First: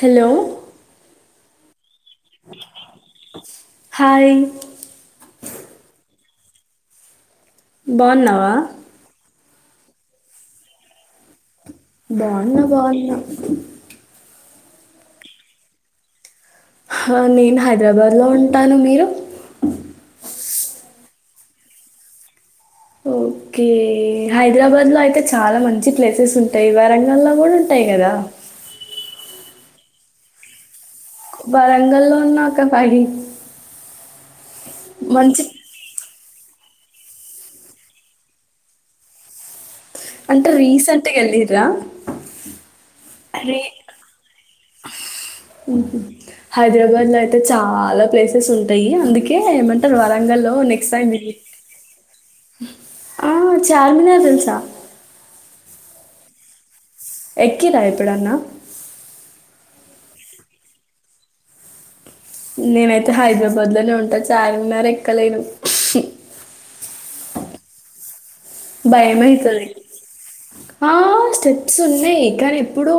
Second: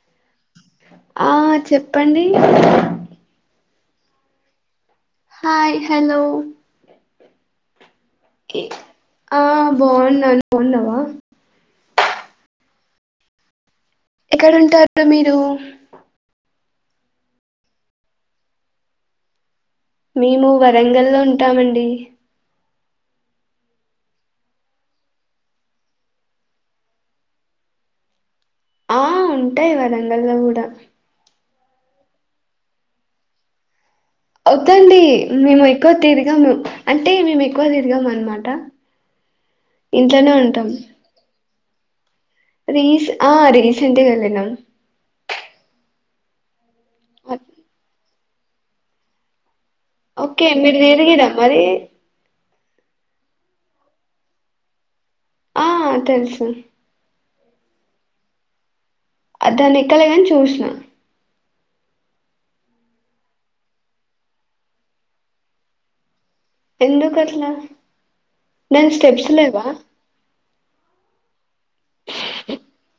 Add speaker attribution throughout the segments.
Speaker 1: Hello
Speaker 2: ఆ చెప్పండి
Speaker 1: hi
Speaker 2: hi hello
Speaker 1: బావున్నావా
Speaker 2: బావున్న నువ్ బావున్నావా
Speaker 1: బావున్న బావున్న
Speaker 2: ఎక్కడుంటారు మీరు
Speaker 1: హా నేను హైదరాబాద్ లో ఉంటాను మీరు
Speaker 2: మేము వరంగల్ లో ఉంటామండి
Speaker 1: ఓకే హైదరాబాద్ లో అయితే చాలా మంచి ప్లేసెస్ ఉంటయి వరంగల్లో కూడా ఉంటయి టై కదా
Speaker 2: ఆ ఉంటయి వరంగల్లో కూడా
Speaker 1: వరంగల్లో ఉన్న ఒక ఫైవ్
Speaker 2: అవుతండి
Speaker 1: మంచి
Speaker 2: మేము ఎక్కువ తిర్ గము అంటే మేము ఎక్కువ తిరగము అనమాట ఇంట్లనే
Speaker 1: అంటే
Speaker 2: ఉంటం
Speaker 1: రీసెంట్గా వెళ్ళిర్రా
Speaker 2: రీస్ ఆ
Speaker 1: రీ
Speaker 2: రీసెంట్గా ఎల్లినం
Speaker 1: హైదరాబాద్ లో అయితే చాలా ప్లేసెస్ ఉంటాయి అందుకే ఏమన్ టరు
Speaker 2: ఓకే
Speaker 1: వరంగల్లో
Speaker 2: మీరు
Speaker 1: నెక్స్ట్ టైమ్ వీ
Speaker 2: తిరిగిరా మరి
Speaker 1: ఆ చార్మినార్ తెలుసా
Speaker 2: ఆ తెలుసు
Speaker 1: ఎక్కిరా ఎప్పుడన్న
Speaker 2: అ దాన్ని ఎక్కలేగాని చుశ్నా
Speaker 1: నేనైతే హైదరాబాద్ లోనే ఉంటా చార్మినార్ ఎక్కలేను
Speaker 2: ఎందుకు అట్లా దాని
Speaker 1: భయం
Speaker 2: స్టెప్స్
Speaker 1: అయితది
Speaker 2: లేవా
Speaker 1: ఆ స్టెప్స్ ఉన్నాయి కానీ ఎప్పుడు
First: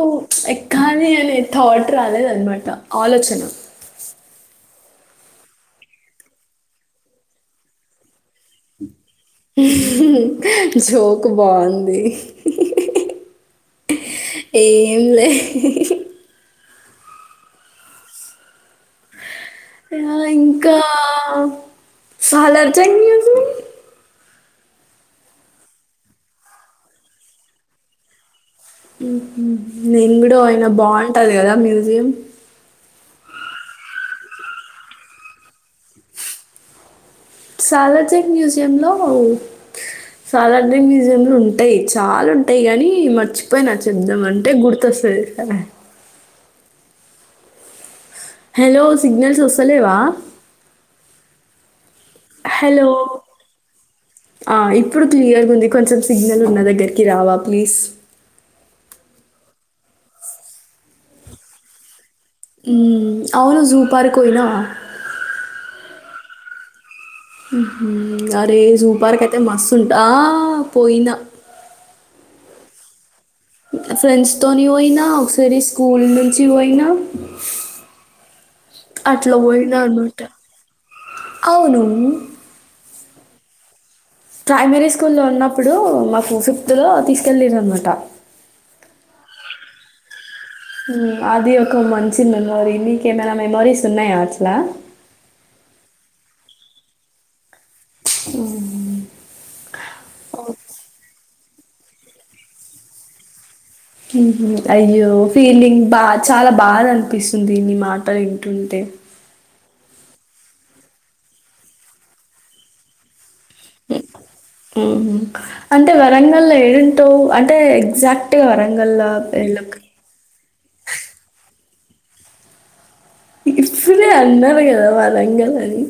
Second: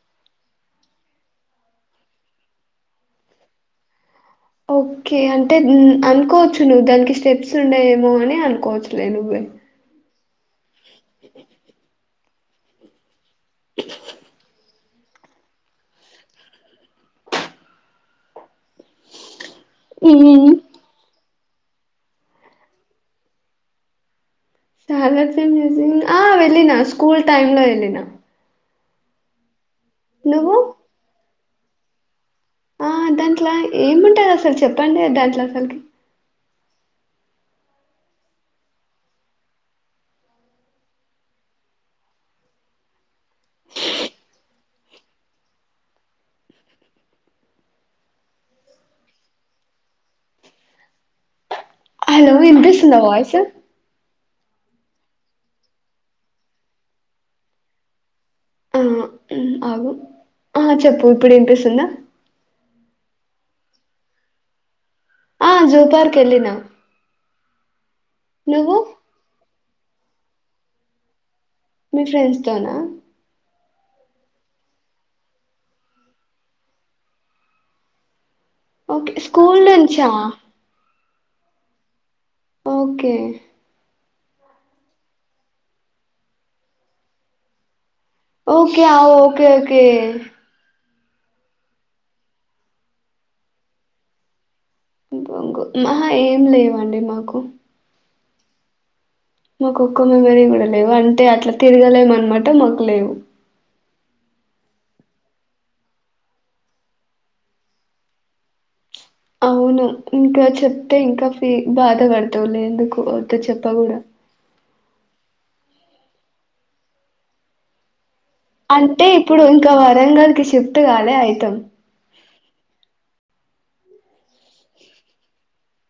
Speaker 1: ఎక్కాలి అనే థాట్ రాలేదనమాట ఆలోచన
Speaker 2: ఓకే అంటే అనుకోవచ్చు నువ్వు దానికి స్టెప్స్ ఉండయేమో అని అనుకోవచ్చు
Speaker 1: జోక్ బావుంది ఏం లే ఆ
Speaker 2: హ్మ్.
Speaker 1: ఇంకా సాలార్జంగ్ మ్యూస్
Speaker 2: సాలార్జంగ్ ముసుయేం ఆ వెళ్ళిన స్కూల్ టైమ్ లో వెళ్ళిన
Speaker 1: నేన్ కూడ
Speaker 2: నువ్వు?
Speaker 1: ఒయినా బాగుంటది కదా మ్యూజియం
Speaker 2: ఆ దాంట్ల ఏముంటది అసలు చెప్పండి దాంట్లో అసలుకి
Speaker 1: సాలార్జంగ్ మ్యూజియమ్ లో సాలార్జింగ్ మ్యూజియం లో ఉంటాయి చాలా ఉంటయి గాని మర్చిపోయినా చెప్ధం అంటే గుర్తొస్త స హలో సిగ్నల్స్ వస్తలేవా
Speaker 2: హలో
Speaker 1: హలో.
Speaker 2: వినిపిస్తుంద వయిస్
Speaker 1: ఆ ఇప్పుడు క్లియర్గా ఉంది కొంచెం సిగ్నల్ ఉన్న దగ్గరికి రావా ప్లీజ్
Speaker 2: మ్ ఆగు ఆ చెప్పు ఇప్పుడు వినిపిస్తుందా
Speaker 1: ఉమ్ అవును జూ పార్క్ పోయినవా
Speaker 2: ఆ జూ పార్క్ వెళ్ళినా
Speaker 1: అరే జూ పార్క్ అయితే మస్సు ఉంట ఆ పోయినా
Speaker 2: మీ ఫ్రెండ్స్ తోనా
Speaker 1: ఫ్రెండ్స్ తోని పోయిన ఒకసారి స్కూల్ నుంచి పోయినా
Speaker 2: ఓకే.
Speaker 1: అట్లా
Speaker 2: స్కూల్
Speaker 1: వోయినా
Speaker 2: నుంచా?
Speaker 1: అనమాట అవును
Speaker 2: ఓకే
Speaker 1: ప్రైమరీ స్కూల్ లో ఉన్నప్పుడు మాకు ఫిఫ్త్ లో తీసుకెల్లీరు అనమాట
Speaker 2: ఓకే ఆ ఓకే ఓకే
Speaker 1: అది ఒక మంచి మెమోరీ నీకేమైనా మెమొరీస్ ఉన్నాయా అట్లా
Speaker 2: మహా ఏం లేవండి మాకు
Speaker 1: ఉ
Speaker 2: మాకు ఒక్క మెమరీ కూడా లేవు అంటే అట్లా తిరగలేమ అన్నమాట మాకు లేవు
Speaker 1: అయ్యో ఫీలింగ్ బా చాలా బాధ అనిపిస్తుంది నీ మాటలు వింటుంటే
Speaker 2: అవును ఇంకా చెప్తే ఇంకా ఫీ బాధ పడుతలే ఎందుకు అతే చెప్ప కూడా
Speaker 1: ఉ అంటే వరంగల్ల్లో ఏడుంటావు అంటే ఎగ్జాక్ట్
Speaker 2: అంటే ఇప్పుడు ఇంకా వరంగల్ క షిఫ్ట్ కదే అఐతం
Speaker 1: ఇరుచలే అన్నారు కదా వరంగల అని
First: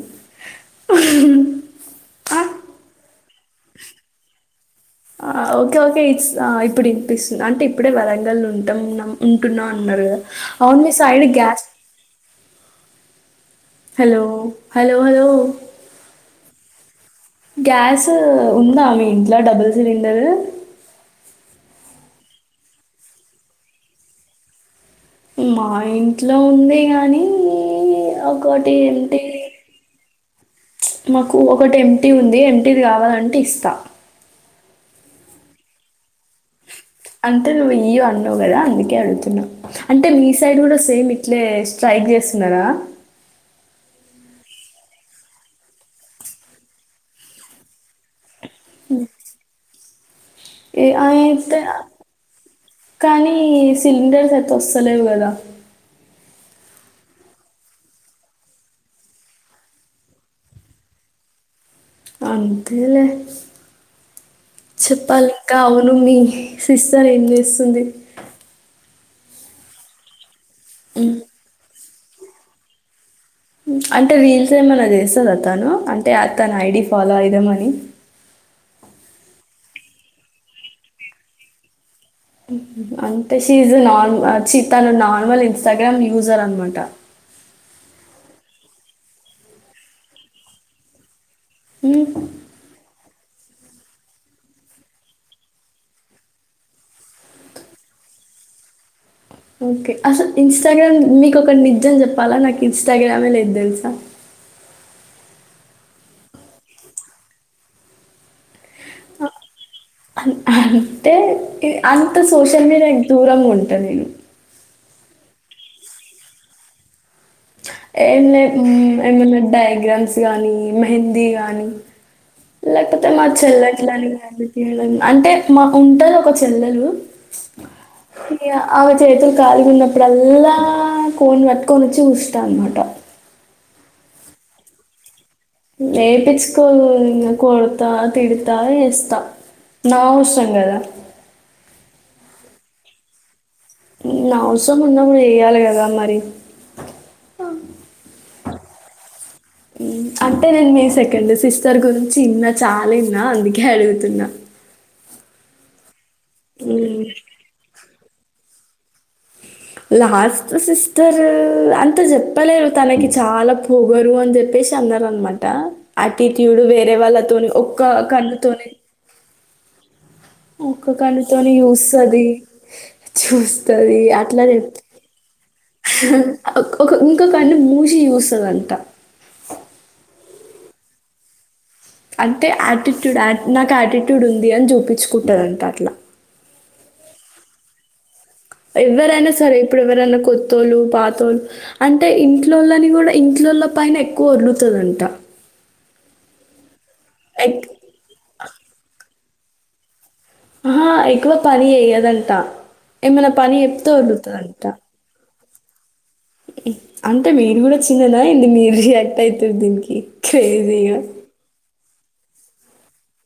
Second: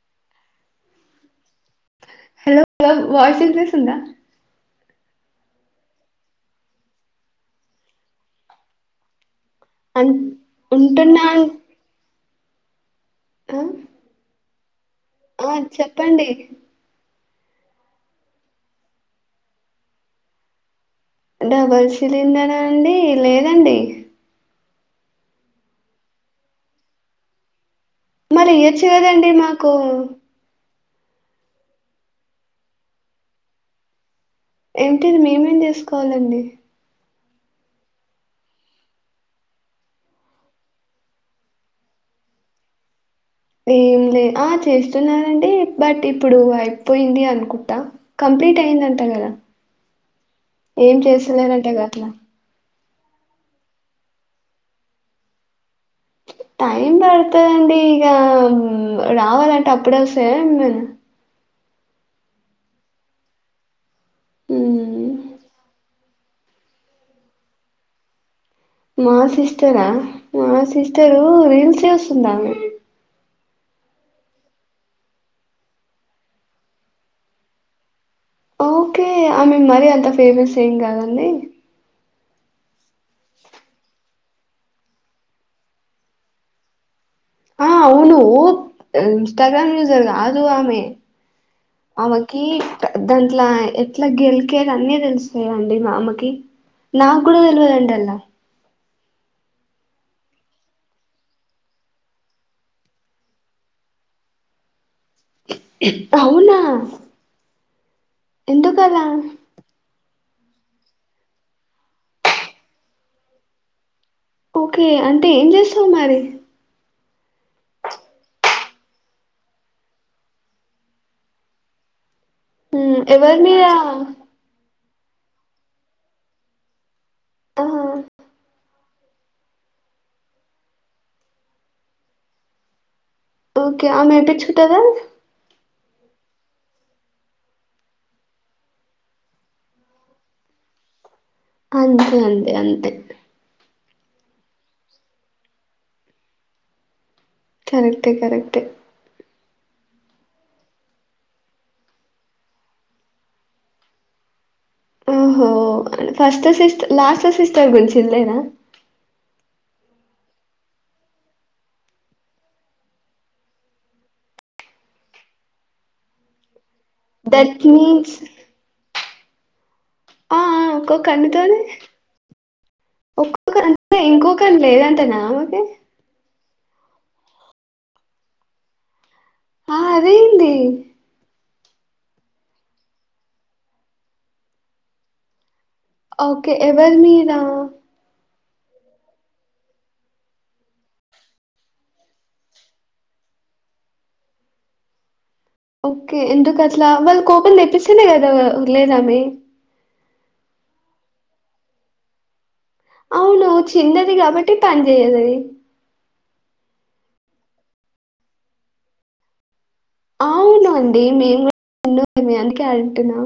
Speaker 1: ఆ,
Speaker 2: హలో వయిస్ ఇనిపిస్తుందా
Speaker 1: ఆ ఓకే ఓకే ఇ ఇప్పుడు ఇనిపిస్తుంది అంటే ఇప్పుడే వరంగల్ ఉంటాం ఉ
Speaker 2: అన్
Speaker 1: అవునుమ
Speaker 2: ఉంటున్నా
Speaker 1: సైడ్
Speaker 2: అన్
Speaker 1: గ్యాస్
Speaker 2: ఆ
Speaker 1: హలో హలో! హలో!
Speaker 2: ఆ చెప్పండి
Speaker 1: గ్యాస్ ఉందా మీ ఇంట్లో డబుల్ సిలిండర్
Speaker 2: డబల్ సిలిండరా అండి లేదండి
Speaker 1: మా ఇంట్లో ఉంది గాని
Speaker 2: మరి ఇయ్యొచ్చు కదండి మాకు
Speaker 1: మాకు ఒకటి ఎంప్టీ ఉంది ఎంప్టీది కావాలంటే ఇస్తా
Speaker 2: ఎంప్టీది మేమేం చేసుకోవాలండి
Speaker 1: అంటే నువ్వు ఇ్య అన్నావు కదా అందుకే అడుగుతున్నా్ అంటే మీ సైడ్ కూడా సేమ్ ఇట్లే స్ట్రైక్ చేస్తున్నారా
Speaker 2: ఏం లే ఆ చేస్తున్నానండి బట్ ఇప్పుడు అయిపోయింది అనుకుంటా కంప్లీట్ అయి యిందంట
Speaker 1: ఏ అయతే
Speaker 2: అట్లా
Speaker 1: కానీ సిలిండర్స్ అయితే వస్తలేవు కదా
Speaker 2: టైం పడుతుందండి ఇక రావాలంటే అప్పుడ వస్తాయా
Speaker 1: అంతేలే
Speaker 2: మ్మ్
Speaker 1: చెప్పలింకా అవు నవ్వు మీ సిస్టర్ ఎం చేస్తుంది
Speaker 2: మా సిస్టరా మా
Speaker 1: ఉమ్.
Speaker 2: సిస్టరు రీల్స్ చేస్తుందా
Speaker 1: అంటే రీల్స్ ఏమనా చేస్తుందా తను అంటే తను ఐడి ఫాలో అయిదామని
Speaker 2: ఓకే ఆమెే మరీ అంత ఫేమస్ ఏం కాదండి
Speaker 1: అంటే షీ ఈజ్ నార్మల్ చీ తను నార్మల్ ఇన్స్టాగ్రామ్ యూజర్ అనమాట
Speaker 2: ఆ అవును ఇన్స్టగ్రామ్ యూజర్ కాదు ఆమెే ఆమెకి ద అట్లా ఎట్లా గెలికేది అన్నీ తెలుస్తాయా అండి మా అమ్మకి నా కూడా తెలవలుంటన
Speaker 1: ఓకే అసలు ఇన్స్టాగ్రామ్ మీకు ఒకటి నిజం చెప్పాలా నాకు ఇన్స్టాగ్రామే లేదు తెలుసా
Speaker 2: అవునా ఎందుకాలా
Speaker 1: అంటే అంత సోషల్ మీడియా దూరంగా ఉంటాది
Speaker 2: ఓకే అంటే ఏం చేస్తుంది మరి
Speaker 1: ఏంచేస్తుంది ఏమన్నా డయాగ్రామ్స్ కానీ మెహందీ గానీ
Speaker 2: ఉమ్,
Speaker 1: లేకపోతే మా
Speaker 2: ఎవరి మీద
Speaker 1: చెల్లటిలాని బ తీయాల అంటే మా ఉంటారు ఒక చెల్లెలు
Speaker 2: ఆహా,
Speaker 1: అవు చేతులు కాలీగు ఉన్నప్పుడల్లా కోని పెట్టుకొని వచ్చి చస్తా అనమాట
Speaker 2: ఓకే ఆమె పెచ్చుకుంటందా
Speaker 1: లేేపించుకో కొడతా తిడుతా వేస్తా నా అవసరం గదా
Speaker 2: అంతే అండి అంతే
Speaker 1: మ్ అవసరం ఉన్నాల్ చేయ్యాలి కదా మరి
Speaker 2: కరెక్ట్ే కరెక్ట్ే
Speaker 1: ఉమ్, అంటే నేను మీ సెకండ్ సిస్టర్ గురించి ఇన్న చాలా ఇన్నా అందుకే అడుగుతున్నా
Speaker 2: ఓహో ఫస్ట్ సిస్
Speaker 1: ఉమ్,
Speaker 2: లాస్ట్ సిస్టర్ గుంచి ఇంల్లేదా
Speaker 1: లాస్ట్ సిస్టర్ అంత చెప్పలేరు తనకి చాలా పొగరు అని చెప్పేస్ అన్నరనమాట ఆటిట్యూడ్ వేరే వాళ్ళతోని
Speaker 2: దట్
Speaker 1: ఒక్క
Speaker 2: మీన్స్
Speaker 1: కన్నుతోనే
Speaker 2: ఆ
Speaker 1: కన్నుతోని
Speaker 2: ఒక్కొక్కనితోని
Speaker 1: చూస్తది
Speaker 2: ఒక్కొక్క
Speaker 1: చూస్తది అట్లా
Speaker 2: ఇంకొకన్
Speaker 1: చెప్
Speaker 2: లేదంటనా ఆమెకి
Speaker 1: ఒక ఇంకొకన్ను మూషి చూస్తాదంట
Speaker 2: ఆ అదేంది
Speaker 1: అంటే యాటిట్యూడ్ నాకు యాటిట్యూడ్ ఉంది అని చూపించుకుంటాదంట అట్లా
Speaker 2: ఓకే ఎవరి మీద
Speaker 1: ఎవరైనా సరే ఇప్పుడు ఎవరైనా కొత్తోళ్ళు పాతోళ్ళు అంటే ఇంట్లోల్లని కూడా ఇంట్లో ల్లల పైన ఎక్కువ వోల్లుతదంట
Speaker 2: ఓకే ఎందుకు అట్లా వాళ్ళు కోపం
Speaker 1: ఎక్-
Speaker 2: తెప్పిస్తేనే కదా ఒళ్ళేదామె
Speaker 1: ఆహ ఎక్కువ పని అయ్యదంట ఏమైనా
Speaker 2: అవును.
Speaker 1: పని చెప్తే
Speaker 2: చిన్నది కాబట్టి
Speaker 1: ఒర్రుతదంట
Speaker 2: పని జేయదది.
Speaker 1: అంటే మీరు కూడా చిన్నదా ఏంది మీరు రియాక్ట్ అయితుార్ దీనికి క్రేజీగా.
Speaker 2: అవునండి మేము కూడా నమే అందుకే అంటున్నా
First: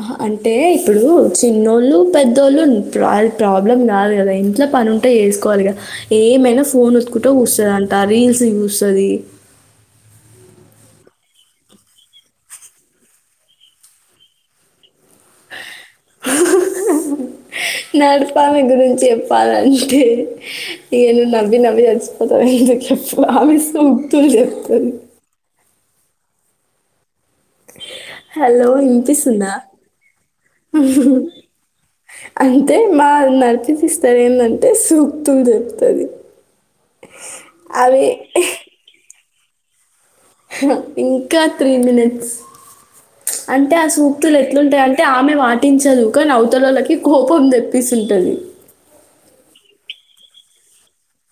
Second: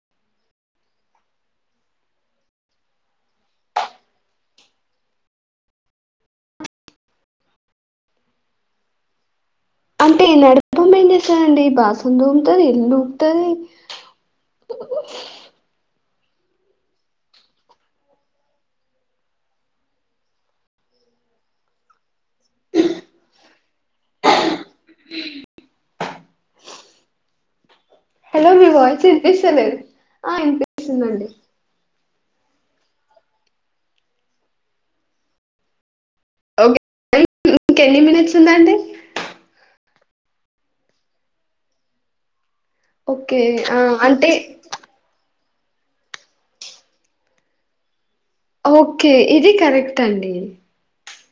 Speaker 1: అహ అంటే ఇప్పుడు చిన్నోళ్ళు పెద్దోళ్ళు ప్రా అది ప్రాబ్లం కాదు కదా ఇంట్ల పని ఉంటే వేసుకోవాలి గా ఏమైనా ఫోన్ ఓత్తుకుంట చుస్తదంట రీల్స్ చుస్తది
Speaker 2: అంటే నడిపమేం చేస్తాదండి బాసల్ తూముతది ఇల్లుఊడ్తది
Speaker 1: నడిపామే గురించి చెప్పాలంటే ఇగ నవ్ నవ్వి నవ్వి చచ్ పోతావ్ ఎందుకు చెప్పు ఆమె సూక్తులు చెప్తది హలో
Speaker 2: మీ వాయిస్
Speaker 1: ఇనిపిస్తుందా
Speaker 2: ఇనిపిస్తలేదు. ఆ! ఇనిపిస్తుందండి.
Speaker 1: అంటే మా నడిపి తసిస్టర్ ఏందంటే సూక్తులు చెప్తది
Speaker 2: ఒకే ఇంకెన్ని మినిట్స్ ఉందాండి
Speaker 1: ఇంకా త్రీ మీనిట్స్
Speaker 2: ఓకే.
Speaker 1: అంటే ఆ
Speaker 2: అంటే
Speaker 1: సూక్తులు ఎట్లుంటాయ్ అంటే ఆమె వాట్ పాటించదు కానీ అవతలొల్లకి కోపం తెప్పిసుంది
Speaker 2: ఓకే ఇది కరెక్ అండి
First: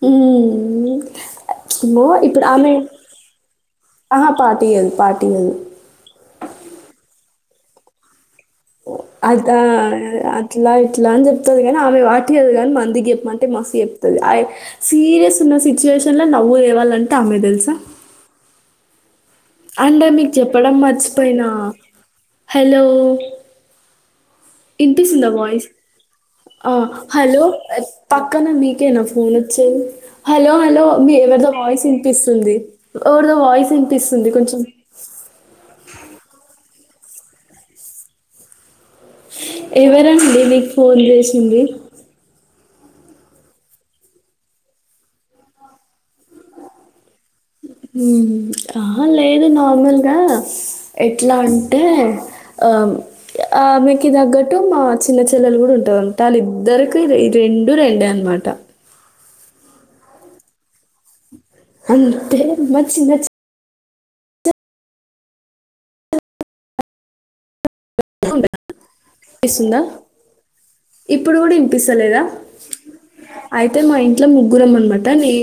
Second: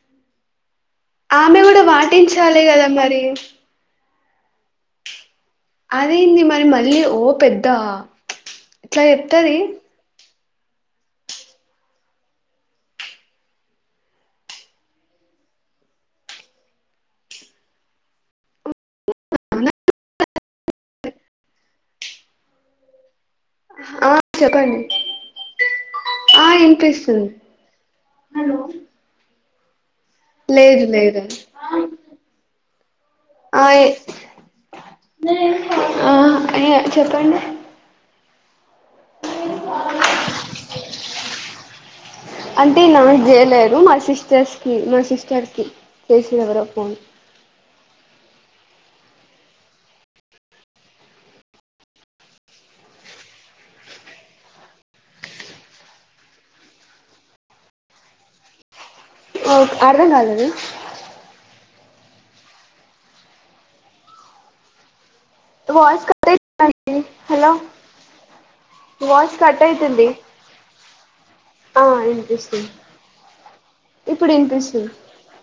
Speaker 1: హుమ్ మ్
Speaker 2: ఆమె కూడా వాటించాలి గదా మరి
Speaker 1: ఆహా పాటియ్యదు పాట్
Speaker 2: అదైంది మరి మళ్ళీ ఓ పెద్ద ఇట్లా
Speaker 1: అదా
Speaker 2: చెప్తది
Speaker 1: అద్ ఇట్లా ఇట్లా అని చెప్తుంది కాని ఆమె వాటియదు కాని మందికి చెప్పంటే మస్త్ చెప్తుంది సీరియస్ న సిచ్యువేషన్ ల నవ్వు లేేవాలంటే ఆమె తెలుసా అంటే మీకు చెప్పడం మర్చిపోయినా హలో
Speaker 2: ఆ చెప్పండి
Speaker 1: ఇనిపిస్తుందా వాయిస్ ఆ హలో పక్కన మీకేనా ఫోన్ చ్ హలో
Speaker 2: లేదు
Speaker 1: హలో మీ
Speaker 2: లేదు
Speaker 1: ఎవరిదో వాయిస్ వినిపిస్తుంది ఎవరిదో
Speaker 2: ఆ
Speaker 1: వాయిస్ వినిపిస్తుంది కొంచెం
Speaker 2: ఆ ఎ చెప్పండి
Speaker 1: ఎవరండి మీీకు ఫోన్ చేసింది
Speaker 2: అంటే నాక్ చేయలేదు మా సిస్టర్స్కి మా సిస్టర్కి చేసిళ్ళు ఎవరో ఫోన్
Speaker 1: మ్మ్ అహ లేదు నార్మల్గా ఎట్లా అంటే ఆ ఆ మీకు తగ్గట్టు మా చిన్న చెల్లెలు కూడా ఉంటాదంట వాళ్ళిద్దరికి రెండ్ రెండు రెండే అన్నమాట
Speaker 2: ఓ అర్థం కాలేదు
Speaker 1: అంతే మచ్చి మచ్చి
Speaker 2: వయిస్ కట్ ఐతుందండి హలో
Speaker 1: చెల్లె ఉంటది.
Speaker 2: వాయిస్ కట్
Speaker 1: ఇనిపిస్తుందా?
Speaker 2: అయితుంది
Speaker 1: ఇప్పుడు కూడా
Speaker 2: ఆ
Speaker 1: ఇనిపిస్తలేదా
Speaker 2: వినిపిస్తుంది
Speaker 1: అయితే మా ఇంట్లో
Speaker 2: ఇప్పుడు
Speaker 1: ముగ్గురం
Speaker 2: వినిపిస్తుంది
Speaker 1: అనమాట నీ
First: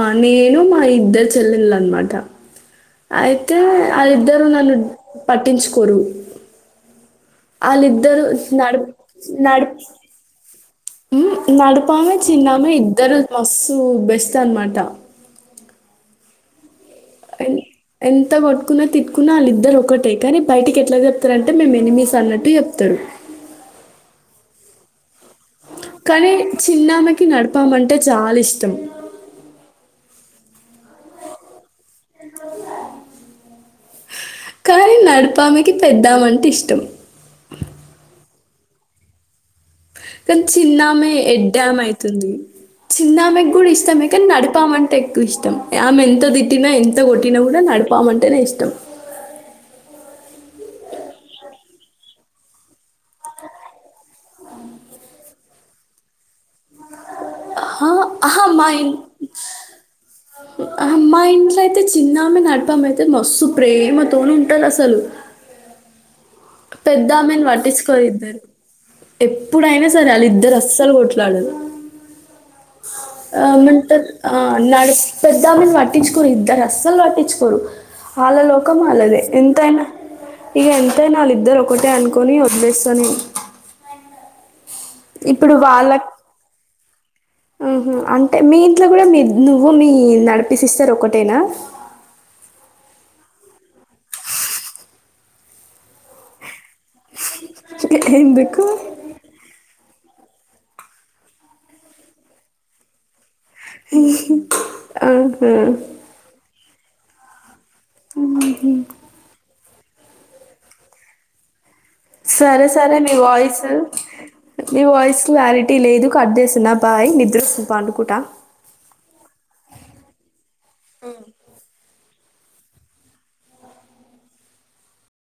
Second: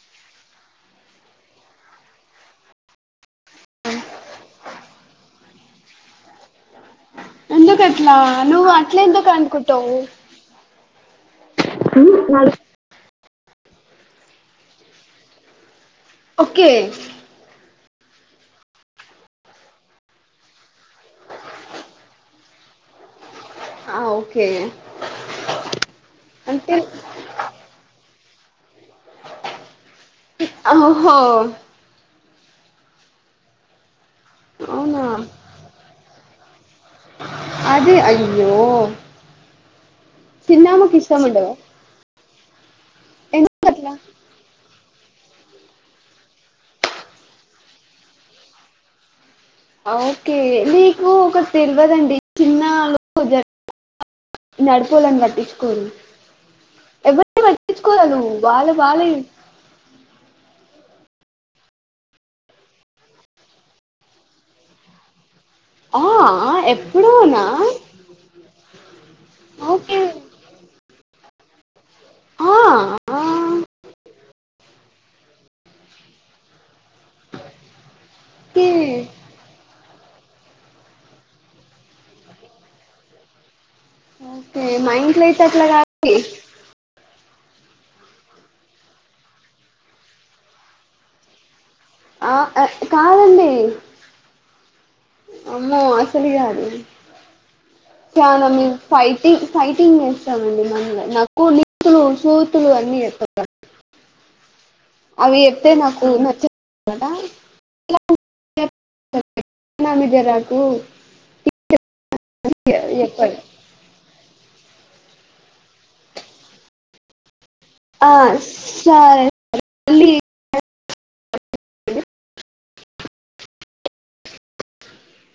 Speaker 1: ఆ నేను మా ఇద్దరు చెల్లెళ్లు అన్నమాట అయితే వాళ్ళిద్దరు నన్ను పట్టించుకోరు
Speaker 2: ఎందుకు అట్లా
Speaker 1: అళిద్దరు
Speaker 2: నువ్వు
Speaker 1: నడిప్
Speaker 2: అట్లా ఎందుకు
Speaker 1: నడిప్
Speaker 2: అనుకుంటావు
Speaker 1: నడిపమే చిన్నమే ఇద్దరు మస్సు బెస్ట్ అనమాట
Speaker 2: ఓకే
Speaker 1: ఎన్ ఎంత కొట్టుకున్నా తిట్కున్నా వాళ్ళిద్దరు ఒకటే కానీ బయటకి ఎట్లా చెప్తారంటే మేము ఎనిమీస్ అన్నట్టు చెప్తారు [inaudible]
Speaker 2: ఆ ఓకే
Speaker 1: కానీ
Speaker 2: అంటే
Speaker 1: చిన్నామకి నడపామంటే చాలా ఇష్టం
Speaker 2: ఆ ఓహో
Speaker 1: కానీ
Speaker 2: అవునా
Speaker 1: నడపామకి పెద్దామంటే ఇష్టం
Speaker 2: అదే అయ్యో
Speaker 1: కానీ
Speaker 2: చిన్నామకి
Speaker 1: చిన్నమే
Speaker 2: ఇష్టం ఉండదా
Speaker 1: ఎడ్డమ అయితుంది చిన్నమకి కూడా
Speaker 2: ఎందుకు అట్లా
Speaker 1: ఇష్టమే కానీ నడిపామ టె ఎక్కువ ఇష్టం ఆమె ఎంత తిట్టినా ఎంత కొట్టినా కూడా నడిపామంటేనే ఇష్టం
Speaker 2: ఆ ఓకే నీకు ఒక తెలివదండి చిన్నవాల్లు జ నడుపోలనీ పాటించుకోరు ఎవ్వర్ని
Speaker 1: ఆహా,
Speaker 2: పాటించుకోలు
Speaker 1: ఆహా, మా
Speaker 2: వాల్లు
Speaker 1: ఇన్
Speaker 2: వాల్లె
Speaker 1: మా ఇంట్లో అయితే చిన్నమ నడపమ అయితే మస్తు ప్రేమతోను ఉంటారు అసలు
Speaker 2: హా
Speaker 1: పెద్దామని పట్టించుకోరు ఇద్దరు ఎప్పుడైనా
Speaker 2: ఓకే
Speaker 1: సరే వాళ్ళు ఇద్దరు అస్సలు కొట్ కోట్లాడారు
Speaker 2: ఆ ఆ
Speaker 1: ఆమెంటర్ ఆ నడ్ పెద్దామ్మని పట్టించుకోరు ఇద్దా అస్సలు పట్టించుకోరు వాళ్ళ
Speaker 2: ఓకే
Speaker 1: లోకం వాళ్ళదే ఎంతైనా ఇక ఎంత ఎంతైనా వాళ్ళిద్దరు ఒకటే అనుకొని వదిలేస్త నేను
Speaker 2: ఏ మా ఇంట్లో ఐతె అట్లా కాద్ తియ్
Speaker 1: ఆహ అంటే మీ ఇంట్లో కూడా మీ నువ్వు మీ నడిపి సిస్టర్ ఒకటేనా
Speaker 2: ఆ ఇ కాదండి అమ్మో అసలే కాదు చాలా
Speaker 1: ఎందుకు
Speaker 2: మేమ్ ఫైటింగ్ ఫైటింగ్ చేస్తామ్ [inaudible] నాకు [inaudible] అన్నీ చెత్తం అవి
Speaker 1: ఆహా
Speaker 2: చెప్తే నాకు నచ్చదు కదా
Speaker 1: హ్మ్ హు
Speaker 2: [inaudible]
Speaker 1: సరే సరే మీ
Speaker 2: చెప్పండి
Speaker 1: వాయిసు నీ వాయిస్ క్లారిటీ లేదు కట్ చేస్తున్నా బాయ్ నిద్ర ఒస్
Speaker 2: ఆ సరే మా [unintelligible]